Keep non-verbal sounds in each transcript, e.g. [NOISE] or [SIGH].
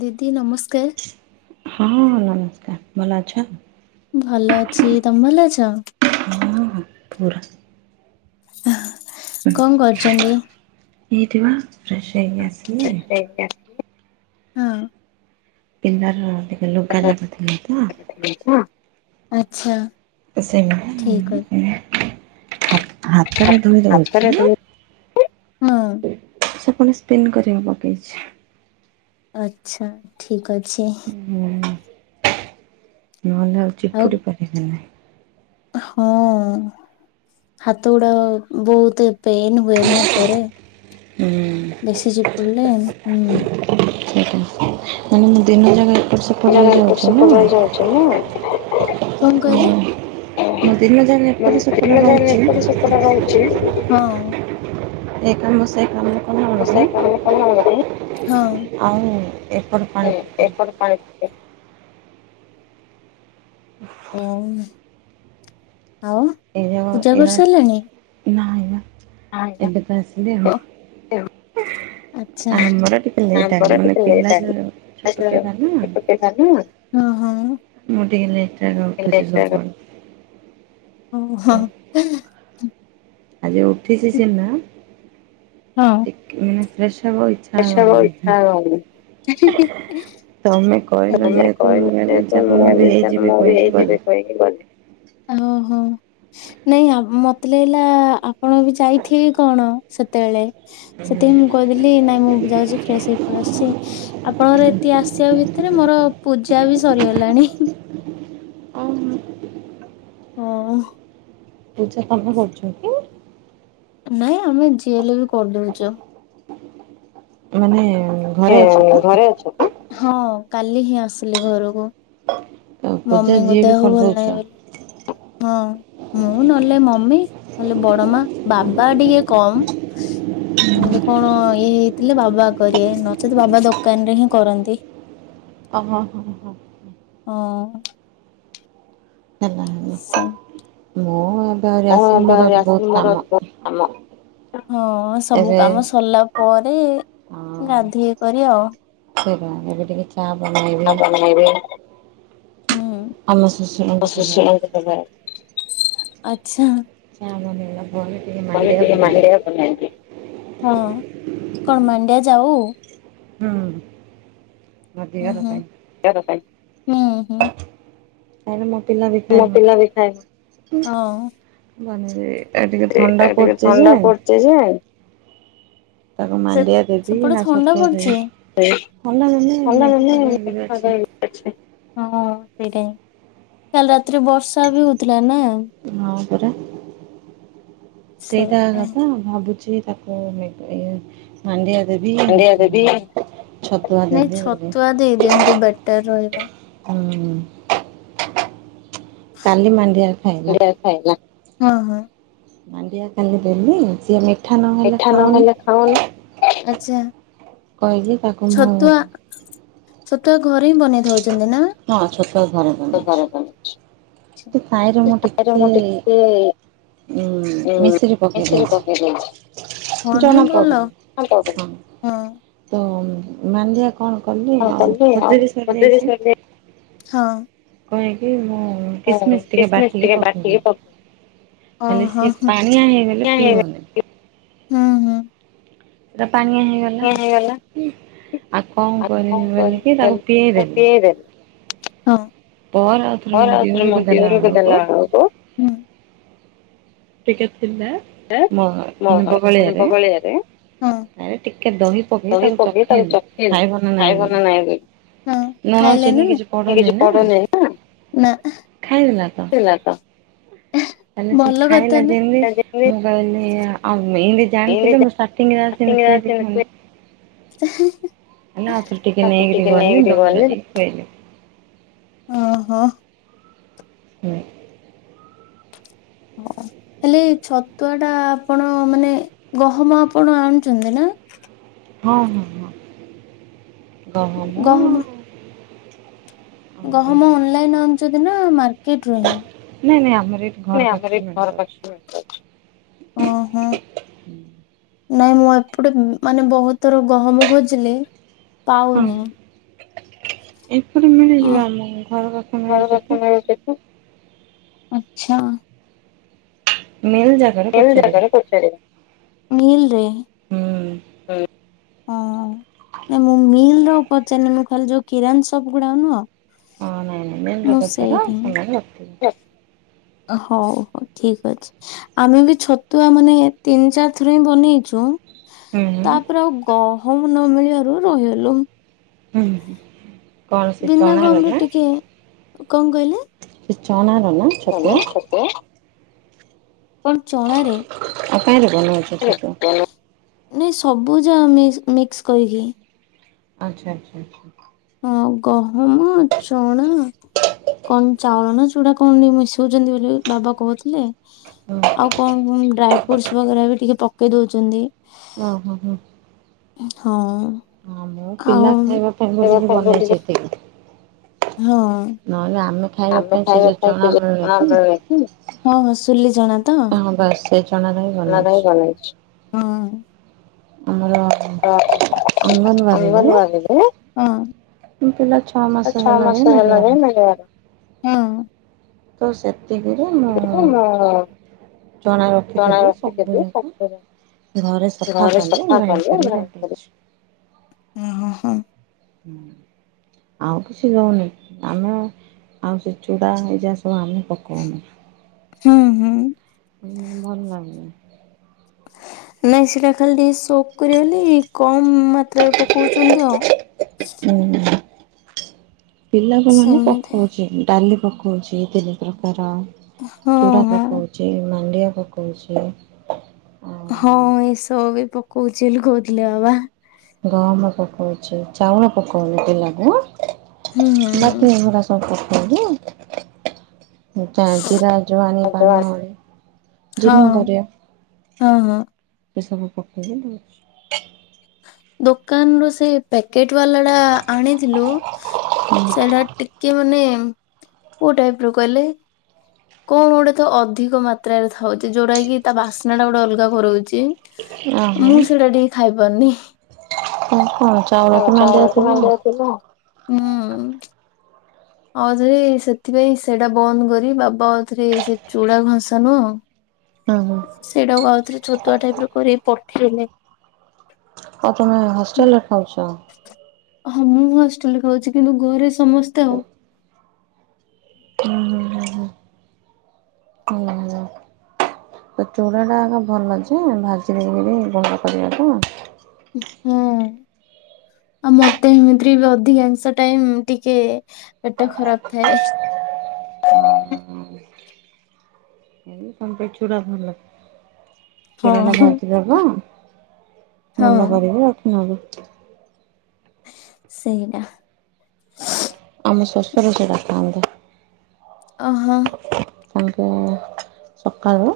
ଦିଦି ନମସ୍କାର। ହଁ ନମସ୍କାର। ଭଲ ଅଛ? ଭଲ ଅଛି ତମେ ଭଲ ଅଛ ହଁ ପୁରା। କଣ କରୁଛନ୍ତି? ଏଇଠି ବା ଫ୍ରେଶ୍ ହେଇକି ଆସିଲି। ହଁ। ପିଲାର ଟିକେ ଲୁଗା ଜାକ ଥିଲା ତ। ଆଛା। ସେମତୀ ଆଉ ଏ ହାତ ହାତରେ ଧୋଇ ଦଉଛି। ମୁଁ। ସେ ପୁଣି ସ୍ପିନ କରିବାକୁ ପକେଇଚି। ଆଛା ଠିକ ଅଛି। ହୁଁ ନହେଲେ ଆଉ ଚିପୁଡ଼ି ପାରିବି ନାହିଁ। ହଁ। ହାତ ଗୁଡା ବହୁତ ପେନ ହୁଏନା ପରେ। ହୁଁ ବେସି ଚିପୁଡ଼ିଲେ ହୁଁ। ସେଇଟା ମାନେ ମୁଁ ଦିନ ଜାକ ଏ ମାନେ ମୁଁ ଏପଟେ ସେପଟେ ରହିଯାଉଛି ନା। ମୁଁ ଦିନ ଯାକ ଏପଟ ମାନେ ସେପଟ ଦିନ ଯାକ ରହୁଛି ଏପଟ ସେପଟ ହଉଛି। [INAUDIBLE] ଏ କାମ ସେ କାମ। କଲା ଏ କାମ ସେ ବେଳକୁ କାମ କଲା ବେଳ କୁ। [UNINTELLIGIBLE] ଆଉ ଏପଟ ପାଣି ପକେଇବି ଏପଟେ ପାଣି ସେପଟ। ଉଁ। ଏଇ ଜାକ ଏରା କରିସାରିଲାଣି? ନାଇଁ ବା। ଏବେ ତ ଆସିଲି ଆଉ। ଆଛା। ଆମର ଟିକେ ହଁ ଲେଟ୍ ଆଗ ହଁ। ମାନେ ପିଲା ଛୋଟ ପିଲା ନା ମୁଁ ଟିକେ ଲେଟ ରେ ଆଗ ଉଠୁଛି ସବୁବେଳେ। ଓ ହୋ। ଆଜି ଉଠିଛି ସିନା। ହଁ। ଟିକେ ମାନେ ଫ୍ରେଶ୍ ହେବାକୁ ଇଚ୍ଛା ଏ ସବୁ ଆଉ ହେଉନି ଇଚ୍ଛା ହି ହଉନି, ହେ ହେ ହେ। ତମେ କହିଲି କହିଲ ଯେହେତୁ ମୁଁ କହିଲି ଚାଲ ମୁଁ ବି ହେଇଯିବି କହିକି ଗଲି [UNINTELLIGIBLE] ଓହୋ ନାଇଁ ଆ ମତେ ଲାଗିଲା ଆପଣ ବି ଯାଇଥିବେ କି କଣ ସେତେବେଳେ। ସେଥିପାଇଁ ମୁଁ କହିଦେଲି ନାଇଁ ମୁଁ ବି ଯାଉଛି ଫ୍ରେଶ ହେଇପଳେଇ ଆସୁଛି ଆପଣଙ୍କର ଏତିକ ଆସିବା ଭିତ ତରେ ମୋର ପୂଜା ବି ସରିଗଲାଣି। ଓହୋ। ଓ। ପୂଜା ପର୍ବ କରୁଛ କି। ନା ଆମେ ଯିଏ ହେଲେ ବି କରିଦଉଚ। ମାନେ। ଓ ଘରେ ଅଛ ଘରେ ତ ଅଛ ତ, ହଁ କାଲି ହିଁ ଆସିଲି ଘରକୁ। ପୂଜା ମମିଙ୍କ ଯିଏ ବି ଦେହ ଭଲ କରିଦଉଛ ନାହିଁ ବେଲି। ହଁ ମୁଁ ନହେଲେ ମମି ନହଲେ ବଡ ମା ବାବା ଟିକେ କମ୍। ଏମତି କଣ ଇଏ ହେଇଥିଲେ ବାବା କରିବେ ନଚେତ ବାବା ଦୋକାନ ରେ ହିଁ କରନ୍ତି। ଓ ହ ହଁ ହ ହ। ହଁ ହେଲା ସେ ମୋ। ହଁ ଏବେ ଆହୁରି ଆସିବି ମୋର ବହୁତ କାମ। ହଁ ସବୁ ଏବେ କାମ ସରିଲା ପରେ ହଁ। ଗାଧେଇ କରି ଆଉ। ସେଇଟା ଏବେ ଟିକେ। ଚା ବନେଇବି [UNINTELLIGIBLE] ଉଁ ଆମ ଶ୍ୱଶୁରଙ୍କୁ ମୋ ଦେବାର ଅଛି। ଶଶୁରଙ୍କୁ ଦେବାର, ଆଚ୍ଛା। ଚା ବନେଇଲା ପରେ ଟିକେ ମାଣ୍ଡିଆ ବନେଇବି। ହୁଁ କଣ ମାଣ୍ଡିଆ ଯାଉ। ହୁଁ। ମୋ ଉଁ ଦିଅର ପାଇଁ। ହଁ ଉଁ ହୁଁ। ତାହେଲେ ମୋ ପିଲା ବି ଖାଇବ। ମୋତିଲା ବି ଖାଏ ହଁ ବନେଇଦେବି ଏ ଟିକେ ଥଣ୍ଡା ପଡୁଛି ଯେ ଯେ ତାକୁ ସେ ମାଣ୍ଡିଆ ଦେବି ସେପଟେ ନା ଥଣ୍ଡା ଛତୁଆ ପଡୁଚି? ଦେବି [UNINTELLIGIBLE] ଥଣ୍ଡା ଦେଲେ ହଁ ମେଘ ପାଗ ହେଇକିରି ସେଇଟା ଅଛି। ହିଁ, କାଲି ରାତିରେ ବର୍ଷା ବି ହଉଥିଲା ନା। [UNINTELLIGIBLE] ସେ ସେଇଟା କଥା ଭାବୁ ତାକୁ ଏ ମାଣ୍ଡିଆ ଦେବି। ହାଣ୍ଡିଆ ଦେବି। ଛତୁଆ ନାଇଁ ଦେବି ବୋଲି ଛତୁଆ ଦେଇ ଦିଅନ୍ତୁ ବେଟର ରହିବ। ହୁଁ। କାଲି ମାଣ୍ଡିଆ ଖାଇଲା। ଅ ହଁ। ମାଣ୍ଡିଆ କାଲିଦେଲି ସିଏ ମିଠା ନହେଲେ ଖାଉନି। ଆଚ୍ଛା କହିଲି ତାକୁ ମୋ ଛତୁଆ ଛତୁଆ ଘରେ ହିଁ ବନେଇ ଦଉଛନ୍ତି ନା? ହଁ ଛୋଟ ଘରେ ବନେଇଛି [UNINTELLIGIBLE] ସାଇରେ ମୁଁ ଟିକେ ଟିକେ ଉଁ ହୁଁ ମିଶିରି ପକେଇ ମିଶିରି ଦେଇଛି ପକେଇ ଦଉଛି। ହଁ ଜଣା ନାଇଁ ଭଲ। ପଡୁନି ହଁ। ମଣ୍ଡିଆ କଣ କଲି ଆଉ, ଖଜୁର ସରିଯାଇଚି। କଣ ହେଇଚି ମୁଁ ହଁ କିସମିସ୍ ଟିକେ ବାଟିକି ପକେଇଦେଇଚି। ଓହୋ ହେଲେ ସିଏ ହୁଁ ପାଣିଆ ହେଇଗଲେ ପିଇବନି। ହୁଁ। ପାଣିଆ ହେଇଗଲା। ଆଉ କଣ କରବି ବୋଲିକି ତାକୁ ପିଆଇ ଦେଲି। ହଁ। ପରେ ଆଉଥରେ ମୋ ଦିଅରକୁ ଦେଲା ବେଳକୁ [UNINTELLIGIBLE] ଟିକେ ଥିଲା। [UNINTELLIGIBLE] ହଁ। ବ ମାନେ ଦହି ବଗଳିଆରେ ପକେଇ ତାରେ ଟିକେ ଦହି ପକେଇ ତାକୁ ତାକୁ ଚଖେଇଲେ ଚଖେଇଲି ଖାଇବ ନା ନାଇଁ ଖାଇବ ବୋଲି ନା ନାଇ ହୁଁ ଲୁଣ ଖାଇଲେ ଚିନି ନା ନାଇଁ? କିଛି ପଡୁନି ନା ନା। ଖାଇଦେଲା ତ [UNINTELLIGIBLE] ତାହେଲେ ସେ ଭଲ କଥା ଖାଇଲା ନା। ଯେମତି ମୁଁ [UNINTELLIGIBLE] ଆଉ ଏମତି ଜାଣିଥିଲେ ମୁଁ ଷ୍ଟାଟିଙ୍ଗ ରେ ଆସିକି ଖୁଆଇ ଦେଇଥାନ୍ତି। [INAUDIBLE] ହେନେ ଅଳ୍ପ ଟିକେ ନେଇକରି ଗଲି ଦହିି ରେ ଟିକେ ପେଇଦେଲି। ଓ ହଁ। ହୁଁ। ହେଲେ ଛତୁଆ ଟା ଆପଣ ମାନେ ଗହମ ଆପଣ ଆଣୁଛନ୍ତି ନା? [INAUDIBLE] ହଁ ହଁ ହଁ। ଗହମ ଆଉ ଗହମ ଅନଲାଇନ ଆଣୁଚନ୍ତି ନା ମାର୍କ କେଟ ରୁ ହିଁ? ନାଇଁ ନାଇଁ ଆମର ଏଇଠି ଘର ନା ଆମର ପାଖରେ ଏଇ ଘର ମିଳିଯାଉଛି। ପାଖରେ ଅଛି। ଓ ହୋ। ନାଇଁ ମୁଁ ଏପଟେ ମାନେ ବହୁତଥର ଗହମ ଖୋଜିଲେ, ହଁ ପାଉନି। ଏପଟେ ମିଳିଯିବ ଆମ ଘର ପାଖରେ ଘର ମିଳୁଚି ପାଖ ତ। ମିଳୁଚି। ଆଚ୍ଛା। ମିଲ୍ [UNINTELLIGIBLE] ଜାଗାରେ ପଚାରିବା। ମିଲରେ, ହୁଁ ହୁଁ। ଓ ହୋ ନା ମୁଁ ମିଲ୍ ର ପଚାରିନି। ଖାଲି ଯୋଉ କିରାନ ସପ୍ ଗୁଡାକ ନୁହଁ ହଁ ନାଇଁ ନାଇଁ ମିଲ ରେ ମୁଁ ସେଇଠି ପଚାର, ସେମାନେ ରଖିଥିବେ। ହଉ ଠିକ୍ ଅଛି। ଆମେ ବି ଛତୁଆ ମାନେ ତିନି ଚାରି ଥର ହିଁ ବନେଇଚୁ। ହୁଁ ହୁଁ ତାପରେ ଆଉ ଗହମ ନ ମିଳିବାରୁ ରହିଗଲୁ। ହୁଁ କଣ ସେ ବିନା ଚଣାର। ଗହମରେ ଟିକେ [UNINTELLIGIBLE] ସେ ଚଣା ନଉନା ଛତୁଆ କଣ ଚଣାରେ? [INAUDIBLE] ବନା ହଉଚି ଛତୁଆ। ନାଇଁ ସବୁ ଯା ମିସ୍ ମିକ୍ସ କରିକି। ଆଚ୍ଛା ଆଚ୍ଛା ଆଚ୍ଛା। ହଁ ଗହମ, ଚଣା କନ୍ ଚାଉଳ ନା ଚୁଡା କଣ ଏମତି ମିଶଉଛନ୍ତି ବୋଲି ବାବା କହୁଥିଲେ। ଆଉ କଣ କନ୍ ଡ୍ରାଇ ଫ୍ରୁଟସ୍ ବଗେରା ବି ଟିକେ ପକେଇ ଦଉଚନ୍ତି। ଓହୋ ହୋ। ହଁ। ହଁ ମୋ ପିଲା ଆଉ ଖାଇବା ପାଇଁ ଖାଇବା ବୋଲିକି ବନେଇଚି ହଁ ଏତିକି। ନହେଲେ ଆମେ ଆମେ ପାଇଁ ସେ ଖାଇବା ଯୋଉ ପାଇଁ ସୋଲେ ଚଣା କି ମିଳୁନି କି, ହଁ ହଁ ସୁଲି ଚଣା ତ? ହଁ ବାସ୍ ସେ ଚଣାରେ ହିଁ ବନେଇଛି। ହଁ। ଆମର [INAUDIBLE] ଅଙ୍ଗନବାଡ଼ିରେ ହଁ। ପିଲା ଛଅ ମାସ ଆଛା ହେଲା ଆମ ଯାଏ ସେ ହେ ଆଉ ଛଅ ମାସ ହେଲା ମିଳିବାର। ଯାଏ ମିଳିବ, ହୁଁ। ତ ସେତିକିରେ ମୁଁ ଚଣା ରଖିଥେଲି ସବୁ ଯାଙ୍କ ସେ ଘରେ ସଫା କଲେ, ଗ୍ରାଇଣ୍ଡ କରି ରଖଦେଇଚୁ। ଉଁ ହଁ ହଁ। ଆଉ କିଛି ଦଉନି। ଆମେ ଆଉ ସେ ଚୁଡା, ଏଇ ଯାହା ସବୁ ତାକୁ ଆମେ ପକଉନୁ। ହୁଁ ହୁଁ। ହୁଁ ଭଲ ଲାଗିବ। ନାଇଁ ସେଇଟା ଖାଲି ଟିକେ ସୋକ କରିବ ବୋଲି, କମ ମାତ୍ରାରେ ପକଉଚନ୍ତି ଆଉ। ହୁଁ ହୁଁ। ପିଲାକୁ ମାନେ ପକଉଚି। ଡାଲି ପକଉଛି ତିନି ପ୍ରକାର ହଁ ଚୁଡ଼ା ହଁ ପକଉଚି, ମାଣ୍ଡିଆ ପକଉଛି ଆଉ ହଁ, ଏଇସବୁ ବି ପକଉଚି ବୋଲି କହୁଥିଲେ ବାବା। ଗହମ ପକଉଛି। ଚାଉଳ ପକଉନି ପିଲାକୁ, ହୁଁ ହୁଁ ହୁଁ। ବାକି ଏଗୁଡ଼ା ସବୁ ପକଉ ସୋଉଟୁ ଗୋଟା ଜିିରା, ଯୁଆଣି, ହଁ ପାନମହୁରି, ଜୀର୍ଣ୍ଣ କରିବ। ହଁ ହଁ ଏସବୁ ପକେଇ ଦେଲି ଦୋକାନରୁ ସେ ପ୍ୟା କେଟ୍ ବାଲାଟା ଆଣିଥିଲୁ, ସେଡ଼ା ଟିକେ ମାନେ କୋଉ ଟାଇପର କଇଲେ? କଣ ଗୋଟେ ତ ଅଧିକ ମାତ୍ରାରେ ଥାଉଛି, ଯୋଉଟା କି ତା ବାସ୍ନାଟା ଗୋଟେ ଅଲଗା କରଉଛି। ଓହୋ ମୁଁ ସେଇଟା ଟିକେ ଖାଇପାରୁନି। କଣ ଆ ଚାଉଳକି ମାଣ୍ଡିଆ ଚାଉଳକୁ ଥିବ ମାଣ୍ଡିଆ ଚୁନା ହୁଁ। ଆଉଥରେ ସେଥିପାଇଁ ସେଇଟା ବନ୍ଦ କରି, ବାବା ଆଉଥରେ ସେ ଚୁଡ଼ା ଘସାଁ ନୁହଁ ହୁଁ ହୁଁ ସେଇଟାକୁ ଆଉଥରେ ଛତୁଆ ଟାଇପର କରିକି ପଠେଇଲେ। ଆଉ ତମେ ହଷ୍ଟେଲରେ ଖାଉଛ? ହଁ, ମୁଁ ହଷ୍ଟେଲରେ ଖାଉଛି, କିନ୍ତୁ ଘରେ ସମସ୍ତେ ଆଉ। ହୁଁ-ହୁଁ-ହୁଁ। ଭଲ। ତ ଚୁଡ଼ାଟା ଆଗ ଭଲ ଯେ, ଭାଜି ଦେଇକିରି ଗୁଣ୍ଡ କରିବାକୁ। ହୁଁ। ଆଉ ମତେ ଏମିତିରେ ବି ଅଧିକାଂଶ ଟାଇମ ଟିକେ ପେଟ ଖରାପ ଥାଏ। ହୁଁ [UNINTELLIGIBLE] ବେ ଚୁଡ଼ା ଭଲ। [UNINTELLIGIBLE] ହଁ ଚୁଡା ଟା ଭାଜିିଦବ ହଁ ଗୁଣ୍ଡ କରିକି ରଖିିନବ। ସେଇନା। ମୋ ଶଶୁର ସେଟା ଖାଆନ୍ତି। ଅ ହଁ। ବୋହୁତୁ ସକାଳୁ।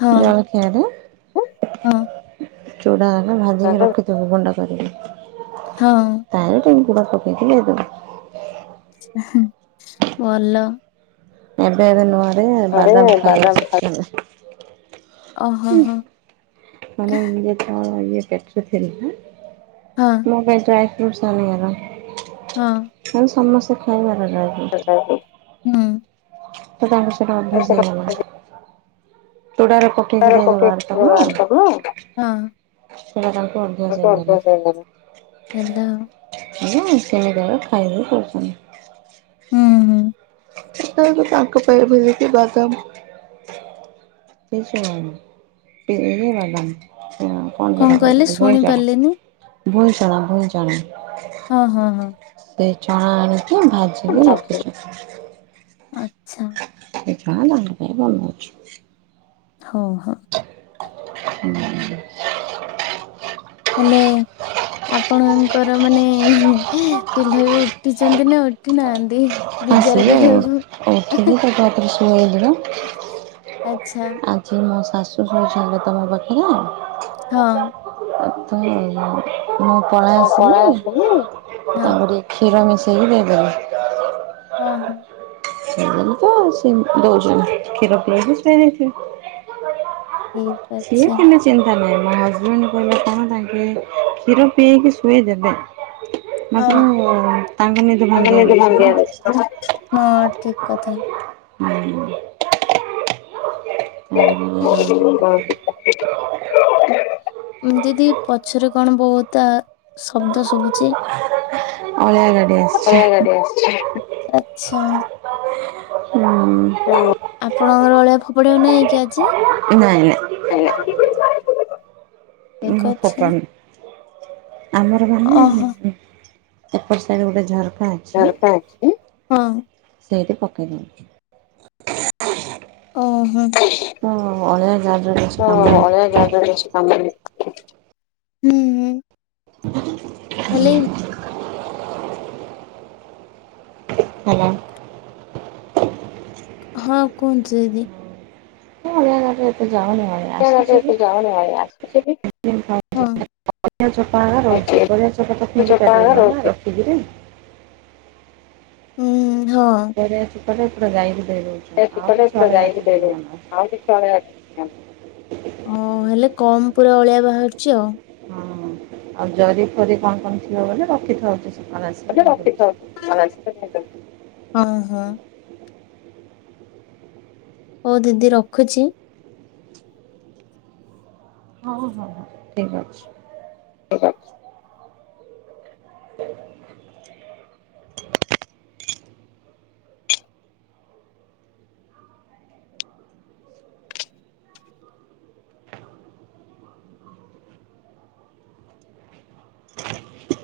ହଁ ଜଳଖିଆରେ ହଁ ଚୁଡ଼ା ହେଲା ଭାଜିିକି ରଖିଥିବୁ ଗୁଣ୍ଡ କ। ହଁ ତାହେଲ୍ ଟିକେ ଗୁଡ଼ ପକେଇକି ଦେଇଦବୁ। ଭଲ। ଏବେ ଏବେ ନୂଆରେ ଆରେ ବାଦାମ ବା ଖାଇ ଆସିଛି ଓହୋ ଏବେ। ହୋ ମାନେ [UNINTELLIGIBLE] ହଁ [UNINTELLIGIBLE] ମୋ ପାଇଁ ଡ୍ରାଇ ଫ୍ରୁଟସ୍ ସରିଗଲା। ହଁ ହୁଁ। ଆମେ ସମସ୍ତେ ଖାଇବାନା ଡ୍ରାଏ ଫ୍ରୁଟ। ହୁଁ। ସେଟା ଆମର ସେଟା ଅଭ୍ୟାସ ହେଇଗଲାଣି। [UNINTELLIGIBLE] ସେଇଟା ତାଙ୍କୁ ଅଭ୍ୟାସ ହଁ ହେଇଗଲା। [INAUDIBLE] [UNINTELLIGIBLE] ସେମିତି ଖାଇବେ କହୁଛନ୍ତି। ହୁଁ, ହୁଁ। କାହିଁକି ତାଙ୍କ ପାଇଁ ରେ ଭେଦେଇଛି ବାଦାମ। [UNINTELLIGIBLE] ପିଇବେ ବାଦାମ। କଣ ସେଟା କହିଲେ କହୁଛନ୍ତି ଶୁଣି ଭୁଇଁଚଣା, ପାରିଲିନି ଭୁଇଁଚଣା, ଭୁଇଁଚଣା। ହଁ, ହଁ, ହଁ। ଚଣା ଆଣିକି ଭାଜିକି ରଖୁଛନ୍ତି। ଆଚ୍ଛା ନା ନା ଆମେ [UNINTELLIGIBLE] ବନୋଉଛୁ। ହୋଊ। [INAUDIBLE] ହେଲେ ଆପଣଙ୍କର ମାନେ ହେଁ। ପିଲା ବି ଉଠିଛନ୍ତି ନା ଉଠି ନାହାନ୍ତି। ହଁ ବିଚାର ସିଏ କରିବା ଉଠିକି ଫେରେ ଆଉଥେର ଶୁଆଇଦେଲୁ। ଆଚ୍ଛା ଆଜି ମୋ ଶାଶୁ କହିଛନ୍ତି [UNINTELLIGIBLE] ହଁ। ତ ମୁଁ ପଳେଇ ଆସିଲିଣି ହଁ ତାପରେ କ୍ଷୀର ମିଶ୍ [UNINTELLIGIBLE] ହଁ, ହଁ। ସେ ତ ସେ ଦଉଛନ୍ତି କ୍ଷୀର ପିଲେଇକି ସୁଏଇ ଦେଇଥିବେ। ଠିକ ସିଏ ଅଛି କେମିତ୍ ଚିନ୍ତା କରିବେ। ମୋ ହଜବେଣ୍ଡ କହିଲେ କଣ ତାଙ୍କେ କ୍ଷୀର ପିଏଇକି ଶୋଏଇଦେବେ। ହଁ, ଭାଙ୍ଗିବାର ଅଛି [UNINTELLIGIBLE] ହଁ ନା ଠିକ୍। କଥା। [INAUDIBLE] [INAUDIBLE] ଦିଦି ପଛରେ କଣ ବହୁତା ଶବ୍ଦ ଶୁଭୁଛି। ଅଳିଆ ଗାଡ଼ି ଆସିଛି ଅଳିଆ ଗାଡି ଆସିଛି। ନାଇଁ ଆପଣଙ୍କର ଅଳିଆ ଫୋପାଡିବାକୁ ନାଇଁ କି ଆଜି। ନାଇଁ [UNINTELLIGIBLE] ଠିକ ମୁଁ ଅଛି। ଫୋକାଡ଼ନୁ ଆମର ବା ନୁହେଁ। ଏପଟ୍ ସାଇଟ୍ ଗୋଟେ ଝର। ଝରକା ଅଛି। ସେଇଠି ପକେଇ ଦେବି। ଓହୋ। ତ ଅଳିଆ ଗାଡ଼ିର କିଛି ତ କାମ ହେଲା ଅଳିଆ ଜାଗା [UNINTELLIGIBLE] ହ [UNINTELLIGIBLE] ହେଲେ ହାଲୋ। ହଁ କୁହନ୍ତୁ ଦିଦି। ମୁଁ ଅଳିଆଘାଟରେ ଏତେ ଯାାଉନି ମୁଁ ଆଉ ଆସୁଛି ବି ଏତେ ଯାଉନି ଅଳିଆ ଆସୁଛି ବି। [INAUDIBLE] ହଁ ପରିବା ଚୋପା ହେକା ରହୁଛି। ପରିବା ଚୋପା ତ ଫିଙ୍ଗି ପାରିବୁ ଉଁ ନନା ରଖିକିରି। ହୁଁ, ହଁ। କରେ ପୁରା ଯାଇକି। ସେ ଠିକ କଲେ ପୁରା ଭିତରେ ଆମର ରହୁଛୁ। ଆଉ କିଛି [UNINTELLIGIBLE] ଓ ହେଲେ କମ ପୁରା ଅଳିଆ ବାହାରୁ ହଁ ଆଉ ଜରି ଫରି କଣ କଣ ଥିବ ବୋଲେ ରଖିଥାଉଚି। ହଁ, ହଁ। ହଉ ଦିଦି ରଖୁଛି। ହଉ ହଉ ଠିକ ଅଛି। ହଉ ରଖ। [UNINTELLIGIBLE] [UNINTELLIGIBLE]